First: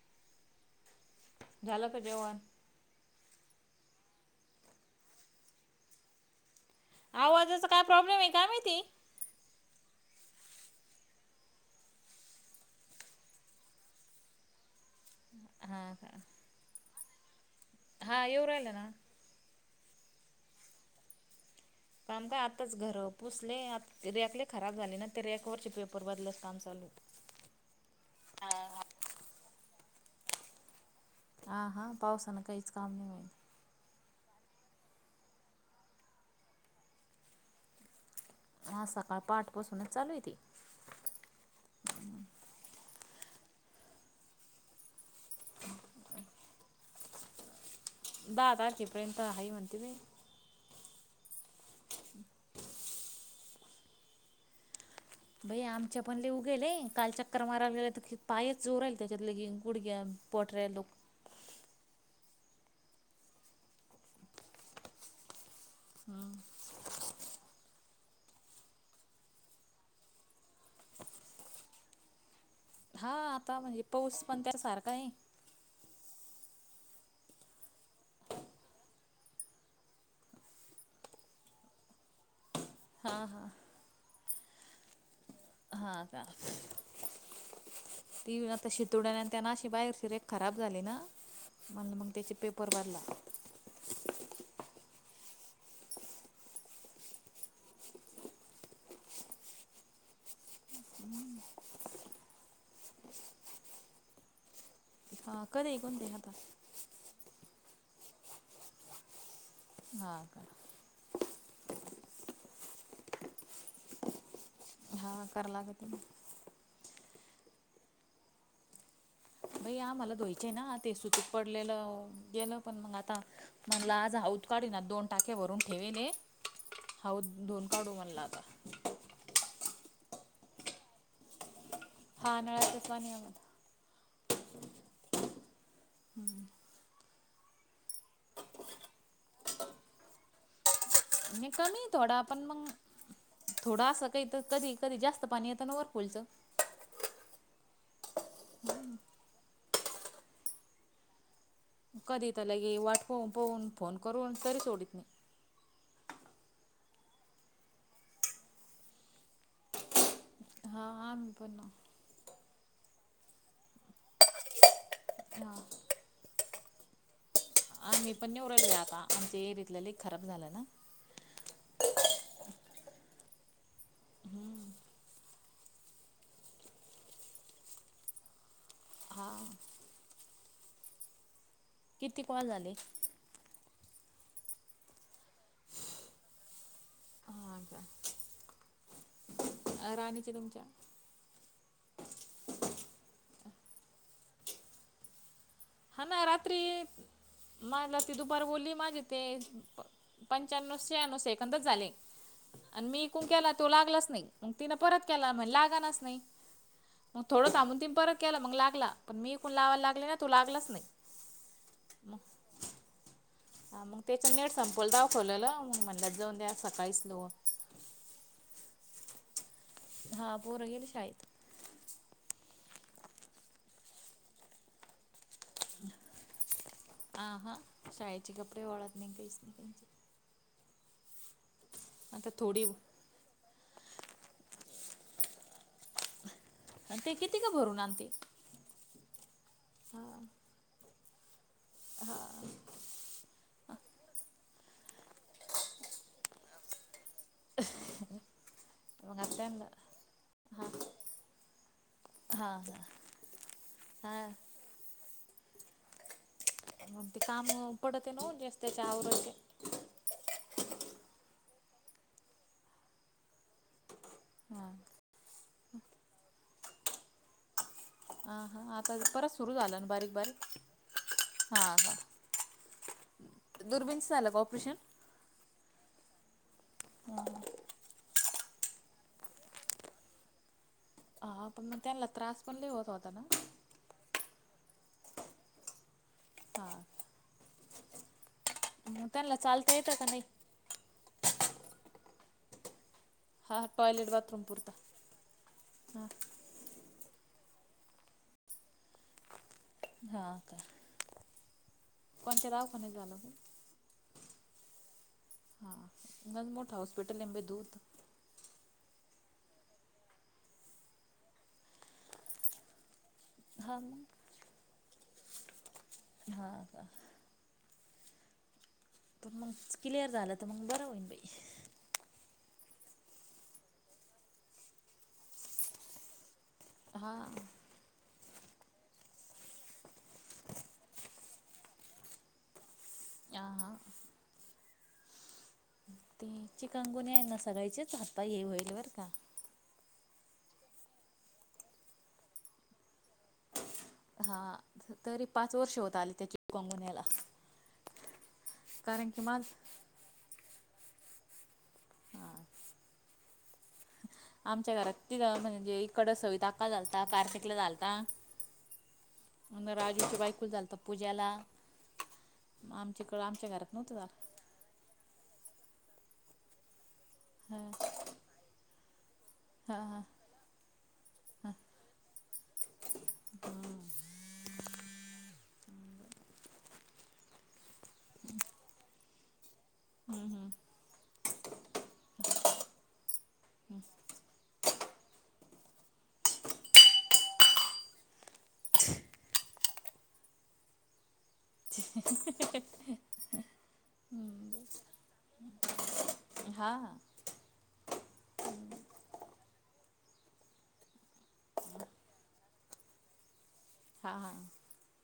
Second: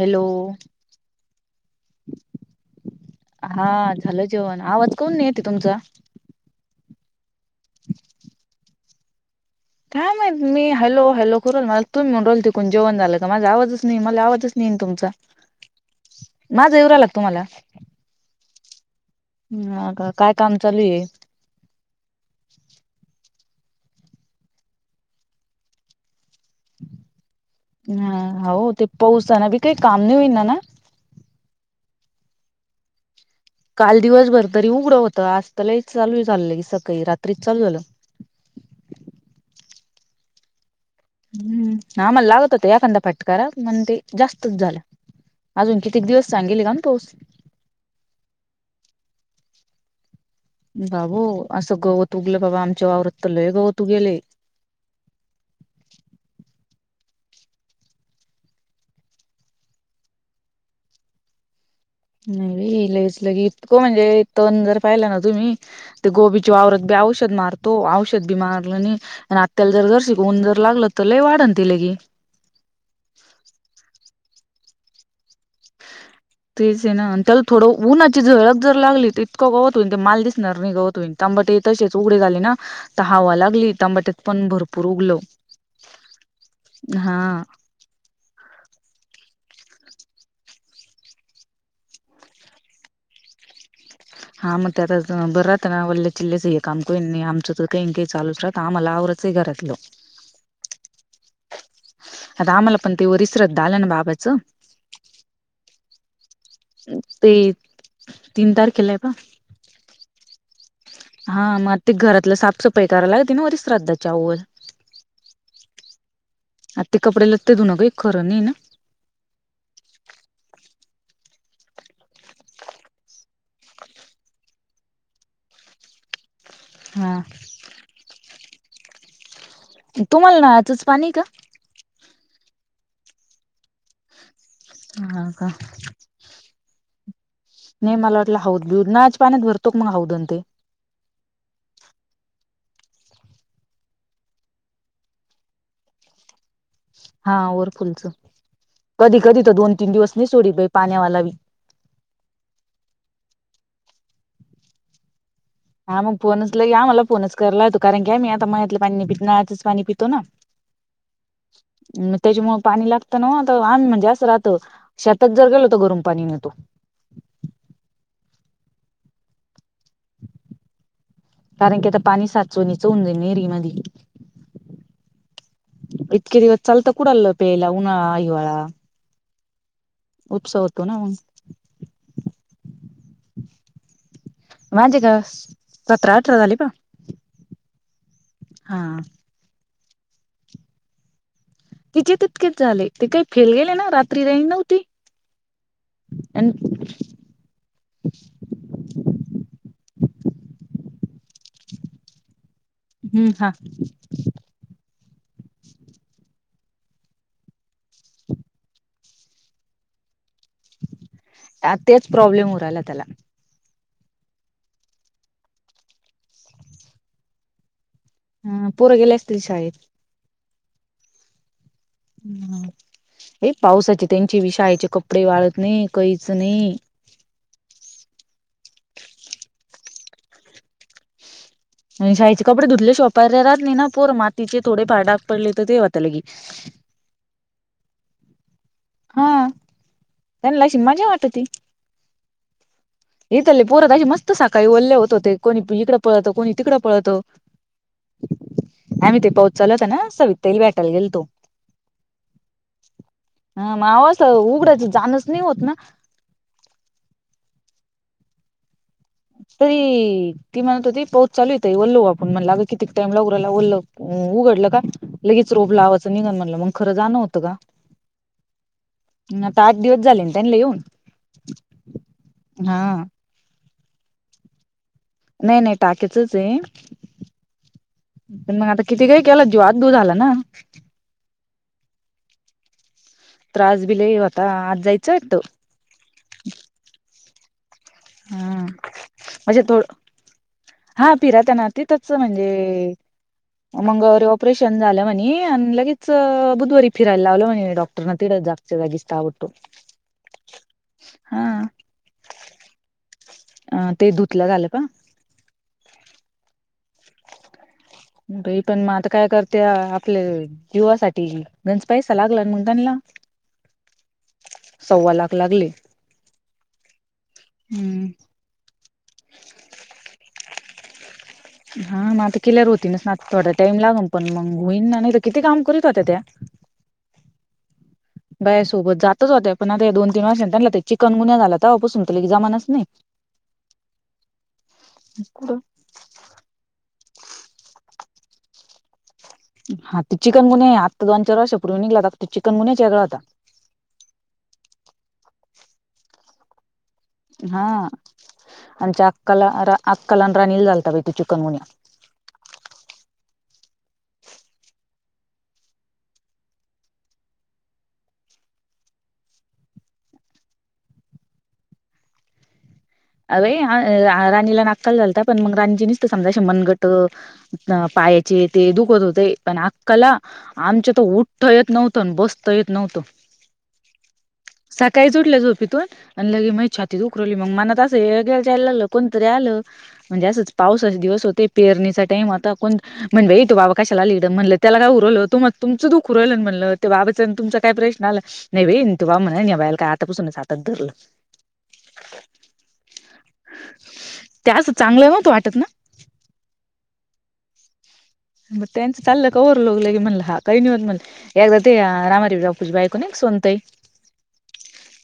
Hello झालक जेवण हां, झाला जेवण आवाज काहून येत नाही तुमचा आवाजाचा काय प्रॉब्लेम आहे का माहिती? मी हॅलो, हॅलो करत होते. मला तुम्ही म्हणत होते की जेवण झालं का? माझा आवाजच नाही, मला आवाजच येत नाहीये तुमचा हा, हा माझं येऊरा राहिला का तुम्हाला हा येवऊ राहिलं ना हे काय काम चालू आहे? काम काय आताच घर पुसले, रॅकले खराब झाले ना, ते रॅकवरचे पेपर बदललं काम चालू होतं ह हो ते पावसान बी काही काम नाही होई ना ना हा, हा पाऊसान काहीच काम नाही हो काल दिवसभर तरी उघडं होतं, आजतसही चालू चाललंय, सकाळी रात्री चालू झालं आज सकाळ पाटपासूनच चालू आहे ते हम्म, आम्हाला लागत होता एखांदा फटकार म्हण, ते जास्त झालं अजून कितीक दिवस सांगेल का पाऊस? दहा तारखेपर्यंत आहे म्हणती बाई बाबो असं गवत उगवल आमच्या वावरात तर लय गवत उगले भई आमच्या पणले उघेलय, काल चक्क्कर मारायला गे तर पायच चोरहिल, त्यातच ल गुडग्‍या पोटर लो नाही लगेच, लगेच म्हणजे दोन जर पाहिला ना तुम्ही ते गोबीच्या वावरात बी औष औषध मारतो, औषध बी मारलं आणि, आणि आल्याला जर-जर शिकवन जर लागलं, तर लई वाढंन ती लगे हा आता म्हणजे पाऊस पण सारखा आहे तेच आहे ना, त्याला थोडं उन्हाची झळक जर लागली, तर इतकं गवत होईन ते माल दिसणार नाही, गवत होईन. तांबाटे तसेच उघडी झाले ना, तर हा हवा हा लागली तांबाट्यात पण भरपूर उगल हा का हा ती आता शटडाउन आणि त्यांनाशी बाहेरची रेख खराब झाली ना म्‍हण मग त्‍याचे पेपर बदला हा मग त्या बरं राहत ना, वल्ले चिल्लेचे आहे काम करून आमचं तर काही-काही चालून राह, आम्हाला आवर सिगरेट लो आता आम्हाला पण ते वरिष्श्राद्धआलं ना बाबांचं हा करे कते हता ते तीन तारखेला आहे पा हां हा मग ते घरातलं साफसफाई करायला लागते ना वरिष्श्राद्धाच्या अगोद हा कराय लागती मग. आता ते कपडे लत्ते धूण काही खरं नाही ना. बई आ मला धुवायचे आहे ना ते सुतूक पडलेलं गेलं पण मग आता [unintelligible] मणला आज ह उदकाळी ना दोन टाके भरून ठेवेल [unintelligible] हा हौद धून काढू म्हणलं आता. तुम्हाला नळाचच पाणी आहे का? हा नळाचे पाणी आम्हाला हाव का? हम्म. नाहीे मला वाटलं हौद ब्यौद नळाच्या पाण्यात भरतो का मग हौद आणि ते? नाही कमी थोडा पण मग थोडं असं काही तर कधी कधी जास्त पाणी येत ना वरपुलचं. हा वरफुलच. कधी कधी तर दोन तीन दिवस नाही सोडी बाई पाण्यावाला बी. कधीता लगे [unintelligible] वाट पून फोन करून तरी सोडीितत नाही हा मग फोनच ल ह मला फोनच कराला लातो कारण की आ मी आता महि्यातलं पाणी पित आच पाणी पितो ना [unintelligible] हा हा. पण मग त्याच्यामुळे पाणी लागत ना, आता आण म्हणजे असं राहत शेतात जर हा गेलो तर गरम पाणी नेतो. आ मी पण निववरले [unintelligible] आता आम ते एरथलंली खराब झालं ना. कारण की आता पाणी साचवनीच होऊन जाईल विहिरीमधी. इतके दिवस चालतं कुडाल प्यायला उन्हाळा, हिवाळा. हा. उपसा होतो ना मग. किती कॉल झाले? माझे काय सतरा अठरा झाले पहा. हा का? हा. राणीचे तुमच्या. तिचे तितकेच झाले ती काही फेल गेले ना रात्री रा नव्हती [unintelligible] हा ना रात्री हम्म लावला ती दुपार बोलली माझे ते पंच्याण्णव शहाण्णवे एकंदच झाले आणि मी कून केला हा तो लागलाच नाही [unintelligible] मग तिनं परत केला म्हण लागनाच नाही. मग थोडं थांबून तीनं परत केला मग लागला, पण मी इकडून लावायला लागले ना तो लागला आता तेच प्रॉब्लेम होऊ राहिला त्याला. हा मग त्याच नेट संपवलं दाखवलेलं मग म्हणलं जाऊन द्या सकाळीच लाऊवा. हम्म पोर गेले असतील शाळेत? हा पोरं गेलीत शाळेत. हम्म हे पावसाचे त्यांची बी शाळेचे कपडे वाळत नाही, काहीच नाही. आ हा शाळेचे कपडे वाळत नाही काहीच नाही त्यांचे. आणि आता शाळेचे थोडी कपडे धुतले. [unintelligible] राहात नाही ना पोर मातीचे थोडे फार डाग पडले तर ते होता लगी. ते किती का भरून आणते? हा त्यांना अशी मजा वाटती. हा. यले पोरत अशी मस्त साखळी ओले होत होते कोणी इकं पळत कोणी तिकडं पळतं [unintelligible] मग आम्ही ते आता पाऊस आणलं चालू होता ना, सवितताईला भेटायला गेलतो. हा हा. हा माव अस उघडायचं जाणच नाही होत ना. मग ते काम पडते ना ओ ते जास्तीच आवरा ती ती म्हणत होती पाऊस चालू आहे ताई ओल्ल होऊ आपण. म्हणलं अग कितीक टाईम लागु राहिलं ओल. अं उघडलं हां का लगेच रोप लावायचं निघन म्हणलं मग खरं जाणं होतं का? हां हां आता परत सुरू नाहीता आठ झालं दिवस बारीक झाले ना बारीक त्यांनीला येऊन. हा. दुर्बीनचं झालं का ऑपरेशन? नाही नाही टाकेचच आहे. पण मग आता किती काही केलं ज्वात दू झाला ना. हा पण मग त्यांना त्रास पण लयं होत होता ना त्रास बी लई होता आज जायचं वाटतो. हा हां. म त्यांनला चालता येतं का नाही? हा पिराता ना ते त्याच म्हणजे हां टॉयलेट मंगळवारी बाथरूम पुरता ऑपरेशन झालं म्हणी आणि लगेच हां बुधवारी फिरयला लावलं मम्हणे डॉक्टर ना तिकडे जागचा जागेस ताव तो हा का कोणच्या दवाखान्यात झालं म अ ते धुतला झालं का हा मंग मोठा हॉस्पिटल आहे अंबे दूत बाई पण मग आता काय करते आपले जीववासाठी गंजपाईसा लागला म्हणताना हा सव्वा लाख लागले. हा का? हम्म. पण मग क्लिअर झालं तर मग बरं होईन बाई हा मग आता केल्यावर होती नस ना आता थोडा टाइम लाग पण मग होईन ना नाही तर किती काम करीत होत्या त्या. हां. बाय सोबत जातच होते पण आ ते दोन तीन वर्षाने त्यां चिकन गुन्या झाला तेव्हापसून जमानाच नाही. यां हा. कुडं ते चिकगुणी आहे ना सगळचेच हातां ये होईल बर का. हा ते चिकन मुनिया आहे आता दोन चार वर्षपूर्वी निघला आता तो चिकनुन्हच्यागळा होता हां तरी पाच वर्ष होत आली त्याची कोंगुन्याला. हा आमच्या की माझ अक्काला अक्काला आणि रानी ला झालतं बाइ ते चिकन मुनिया. हा आमच्या घरात तिघं म्हणजे इकडें सविता आक्काला झालता तिकडं कार्तिकला झालता. आणि राजूची बायको झालता पूजाला. आमच्या कडी अ वई राणीला नाक्काल झालता पण मग राणीजी नी ते समजा शमनगट त हा पायाचे ते दुखत होते पण हा हा आक्काला आमच्या तर उठ्ठ येत नव्हतं बसतं आणि येत नव्हतं. सकाळीच उटल्या झोपीतून आणि लगे माही छातीत दूखरवली मग मनात [unintelligible] कोणतरी आलं म्हणजे हम्म असच हम्म पाऊस चास दिवस होते पेरणीचा टईम आता कोण मनवय तू बाबा कशाला आली इकडं म्हणलं त्याला काय उरवल हो तू म तुमचं दुख राहिल म्हणलं ते बाबाचं तुमचा काय प्रश्न आला नाही बाई तो बा म्हणाल निवायला काय आतापसूनच हातात धरलं. हं हं हं हं हं हं त्याच चांगलं होत वाटत ना. हा हा. मग त्यांचं चाललं कौवर लोगलं की म्हणला हा काही नाही होत म्हण. एकदा ते रामारीफूजची बाईको नाही सोनताई हा हा.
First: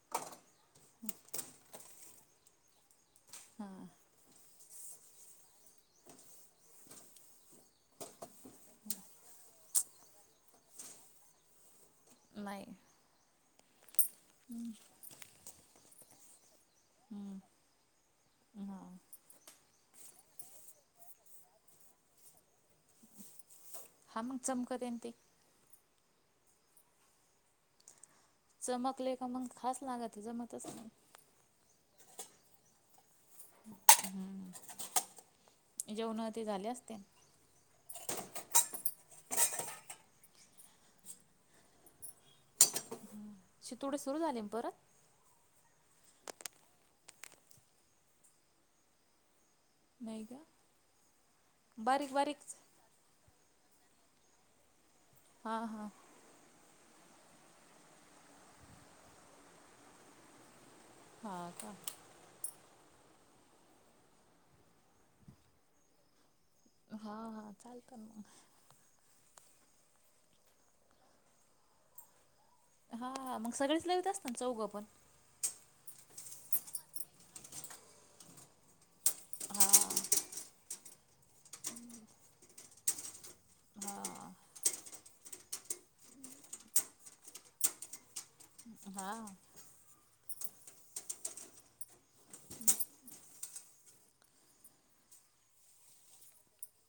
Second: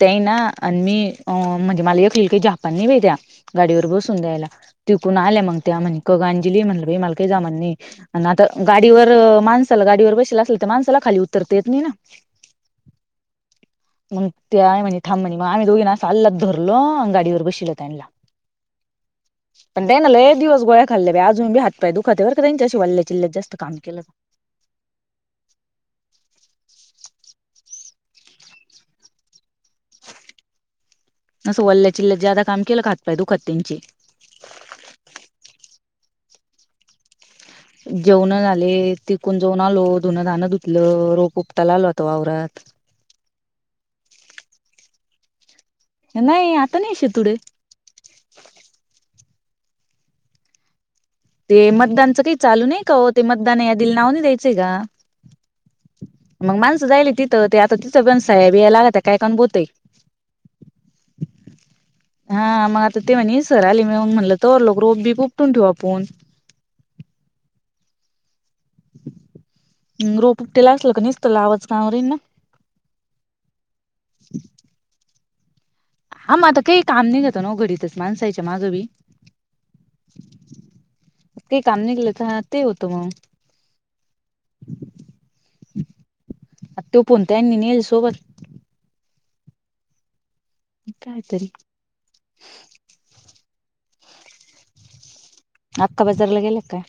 तेंना आणि मी अ म्हणजे मला एकली काय झापान नई बाई त्या हा गाडीवर बस- तून द्यायला तिकून आल्या मग त्या म्हणे कगांजली म्हणलं मला काही जामण नाही. आणि आता गाडीवर माणसाला गाडीवर बसेला असेल तर माणसाला खाली उतरता येत नाही ना नाही. मग ते आहे म्हणे थांम म्हणे, मग आम्ही दोघींनी असं अल्लत धरलो आणि हम्म गाडीवर बशीवल त्यांला. हा [inaudible] पण त्यान लय दिवस गोळ्या खाल्ल्या बाई. अजून बी हात पाय दुखत बर का त्यांच्याशी वल्ल्या चिल्ल्यात जास्त काम केलं. हा मग चमकत आहे ना ते. चमकले का मग, खास लागत जमतच नाही. असं वल्ल्या चिल्लत ज्यादा काम केलं का हात पाय दुखती. हम्म. जेवण ते झाले असत्याल. जेवण झाले. तिकून जाऊन आलो. धुनं धानं धुतलं, रोप उपटाला आलो आता वावरात. शितोडे सुरू झालेन परत. नाही आता नाही शेतुढे. नाही गं. ते मतदानचं काही चालू नाही का ओ ते मतदान यादीला नाव नाही द्यायचं का. हा हा. मग माणसं जायली तिथं ते, आता तिथं पण साहेब या लाग त्या काय कोण बोलतय. [inaudible] हां का. हा मग आता ते म्हणे, सराले मून म्हटलं तर लोक रोप बी प उपटून ठेवू आपूण. हा हा. चालत मग, रोप उकटे असले, काणी निसत लावायच काम राहिल ना. हा मग सगळेच लवित असलत चौघं पण. हा मग आता काही काम नाही ना घेत हो घडीतच माणसायच्या मागं बी हा. ते काम निघलत ते होतं मग. हां आ तो पणतयल नी सोबत. हा. कायतरी आप काय बाजारला गेले काय.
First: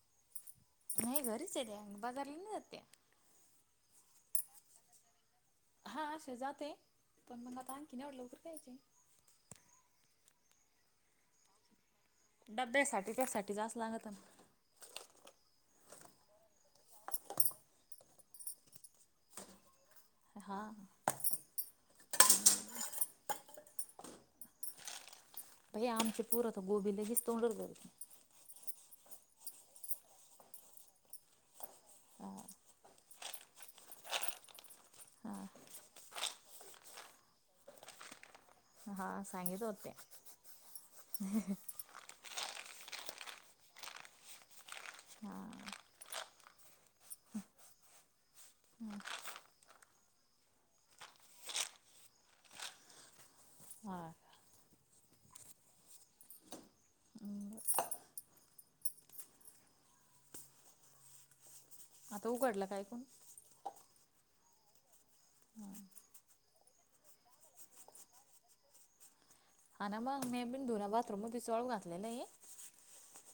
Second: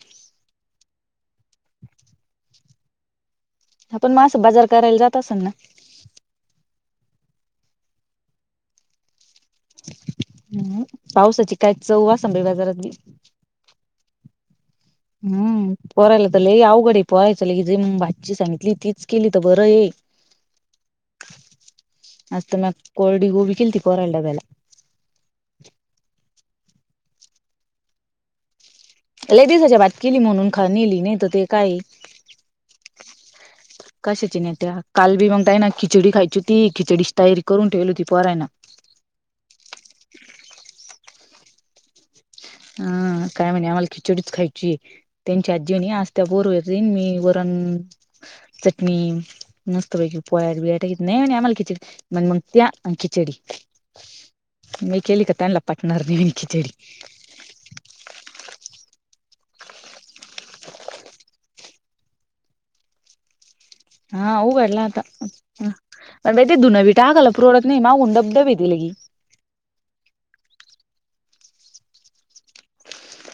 नाही घरीच आहे त्या बाजारला नाही जात त्या. पण मासं बाजार करायला जात असल ना. हां अशी जाते पण, म्हणल आता आणखीन येवढ्या लवकर काय चे. हम्म पावसाची काय चव वास डब्यासाठी त्यासाठी जास्त लागतं. हम्म. पोराला तर लई अवघड पोहायचं लगीच जे मग भाची सांगितली तीच केली तर बरं ये. हा. आज तर म्या कोरडी गोबी केलती डब्याला. ये आमचे पोरं तर गोबी लगेच तोंडात घालती. [unintelligible] नेली नाही तर ती काय. हा कशाची नेत्या. काल बी मग हा त्यांना खिचडी खायची होती. खिचडीची तयारी करून ठेवली ती पोरानं. हां सांगितले होते. हं काय म्हणे आम्हाला, खिचडीच खायची हा त्यांचात. जेवणी आज त्या बोर वन मी वरण चटणी. मस्तपैकी [unintelligible] येत नाही आणि आम्हाला खिचडी नाही मग त्या आणि खिचडी. हा मी केली का त्यांना पाठवणार नाही मी खिचडी. हम्म बर. [inaudible] आता उघडलं काय कोण? हां उघडला आता. म्हण ते दुनंई टाकल पुरडत नाही, मागून डब्बे पण दिले की. हा ना मग मी बी धुन बाथरूम मधिच वाळू घातलेलं आहे.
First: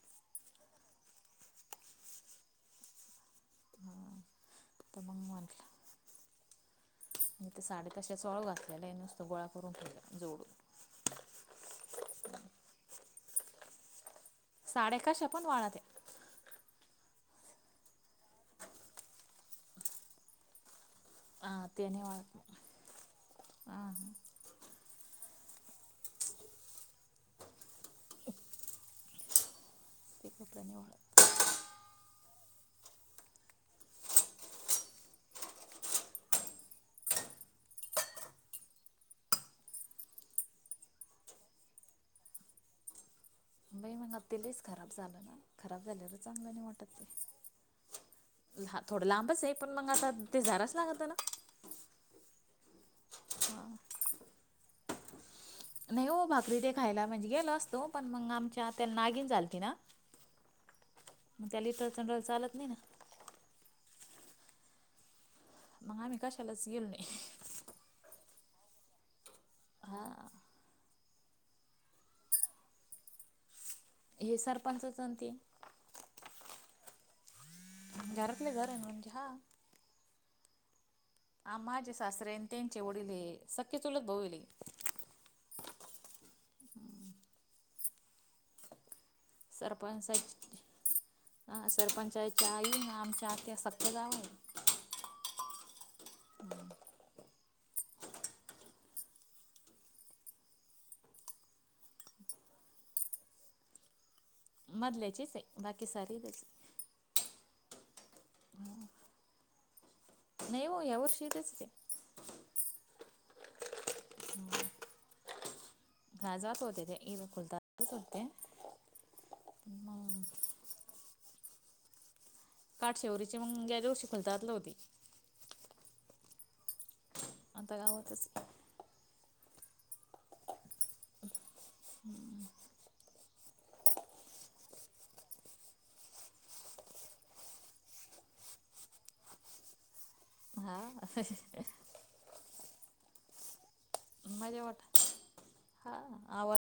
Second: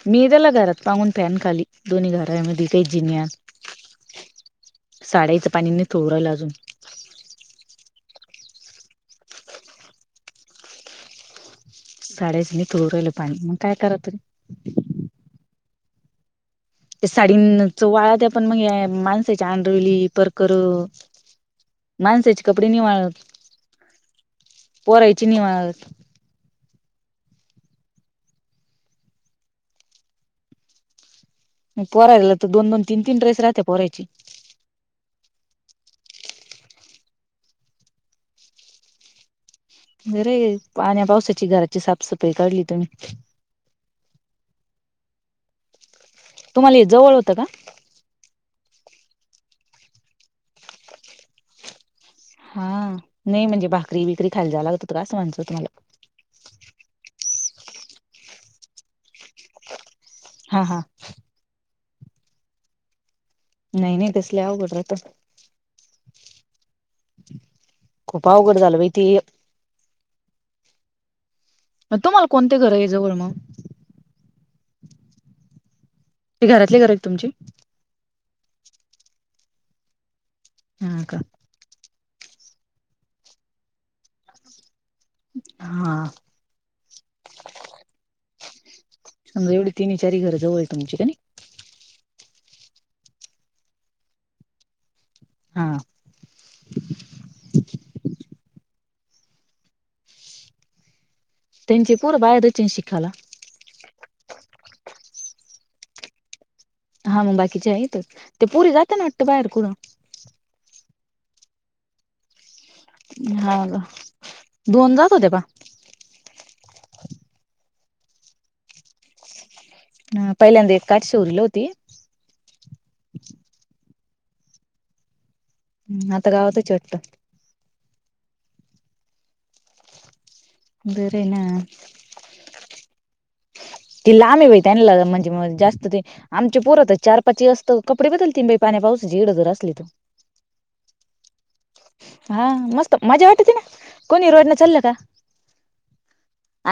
मी त्याला घरात पाहून फॅन खाली दोन्ही घरायमधी काही जिन्यात. हा तर मग साडीच म्हटलं पाणी निथळू राहिलं अजून. मी तर साड्या तशाच वाळू घातलेले आहे नुसतं गोळा करून ठेवलं जोडून. साड्याच नितळू राहिलं पाणी, मग काय कराव तरी? साड्या कशा पण वाळते. ते साडीं च वाळा ते पण मग, माणसाच्या आंढरवली परकर. हा ते नाही वाळत माणसाचे मग कपडे नाही वाळत, हा हा पोरायची नाही वाळत. ते कप्रणेव. आणि पोरायला तर दोन दोन तीन तीन ड्रेस राहते पोरायची. बरी पाण्या पावसाची घराची साफसफाई काढली तुम्ही. बई मग ते लईच खराब झालं ना? खराब झालं बाई. तुम्हाला हे जवळ होतं का? थोडं लांबच आहे, पण मग आता ते जायलाच लागत ना. हा नाही म्हणजे भाकरी बिकरी खायला जाव लागत होत का असं म्हणायचं होतं मला. नाही हो भाकरी ते खायला म्हणजे गेलो असतो, पण मग आमच्या त्याला नागीन झालती ना. हा हा. मग त्याला इथं लई चंडळ चालत नाही ना. नाही नाही तस लई अवघड राहतं. मग आम्ही कशालाच गेलो नाही. खूप अवघड झालं बाई ते एक. हा. मग तुम्हाला कोणते घर आहे जवळ मग? हे सरपंचाच आणि ते ते घरातली घर आहेत तुमची? म्हणून घरातल्या घरात [unintelligible] हा. हा का? आ माझे सासरे आणि त्यांचे वडील हे सख्खे चुलत भाऊ आहीले. हा. उलट तिनही चारी घर जवळ आहे तुमची कनई? ह सरपंचाच्या आई आणि आमच्या आत्या सख्ख्या जावा आहे. हा. हम्म. त्यांची पोर बाहेरच आहे ना शिकायला. मधल्याचेच आहे. बाकी सारी इथेच हा मग बाकीचे आहेत. ते पुरी जात्या ना वाटतं बाहेर करून. नाही हो या वर्षीे इथंच आहे ते. नाही ना. दोन जात होते का? हा जात होते ते ए [unintelligible] ते. ह पहिल्यांदा एक काठशी उरली होती. काठ शेवरीची मग गेल्या वर्षी [unintelligible] होती. हम आता गावातच, आहे वाटतं. आता गावात़च बरं आहे ना. हम्म. ती लहान आहे बाई त्यांना म्हणजे मग जास्त ते आमच्या पोर तर चार पाच वेळेस तर कपडे बदलतील बाई पाण्या पावसाची इकडं जर असली तर. हा [unintelligible] हा मस्त मजा वाटते ना. कोणी रोडनं मजा वाट चाललं का हा आवा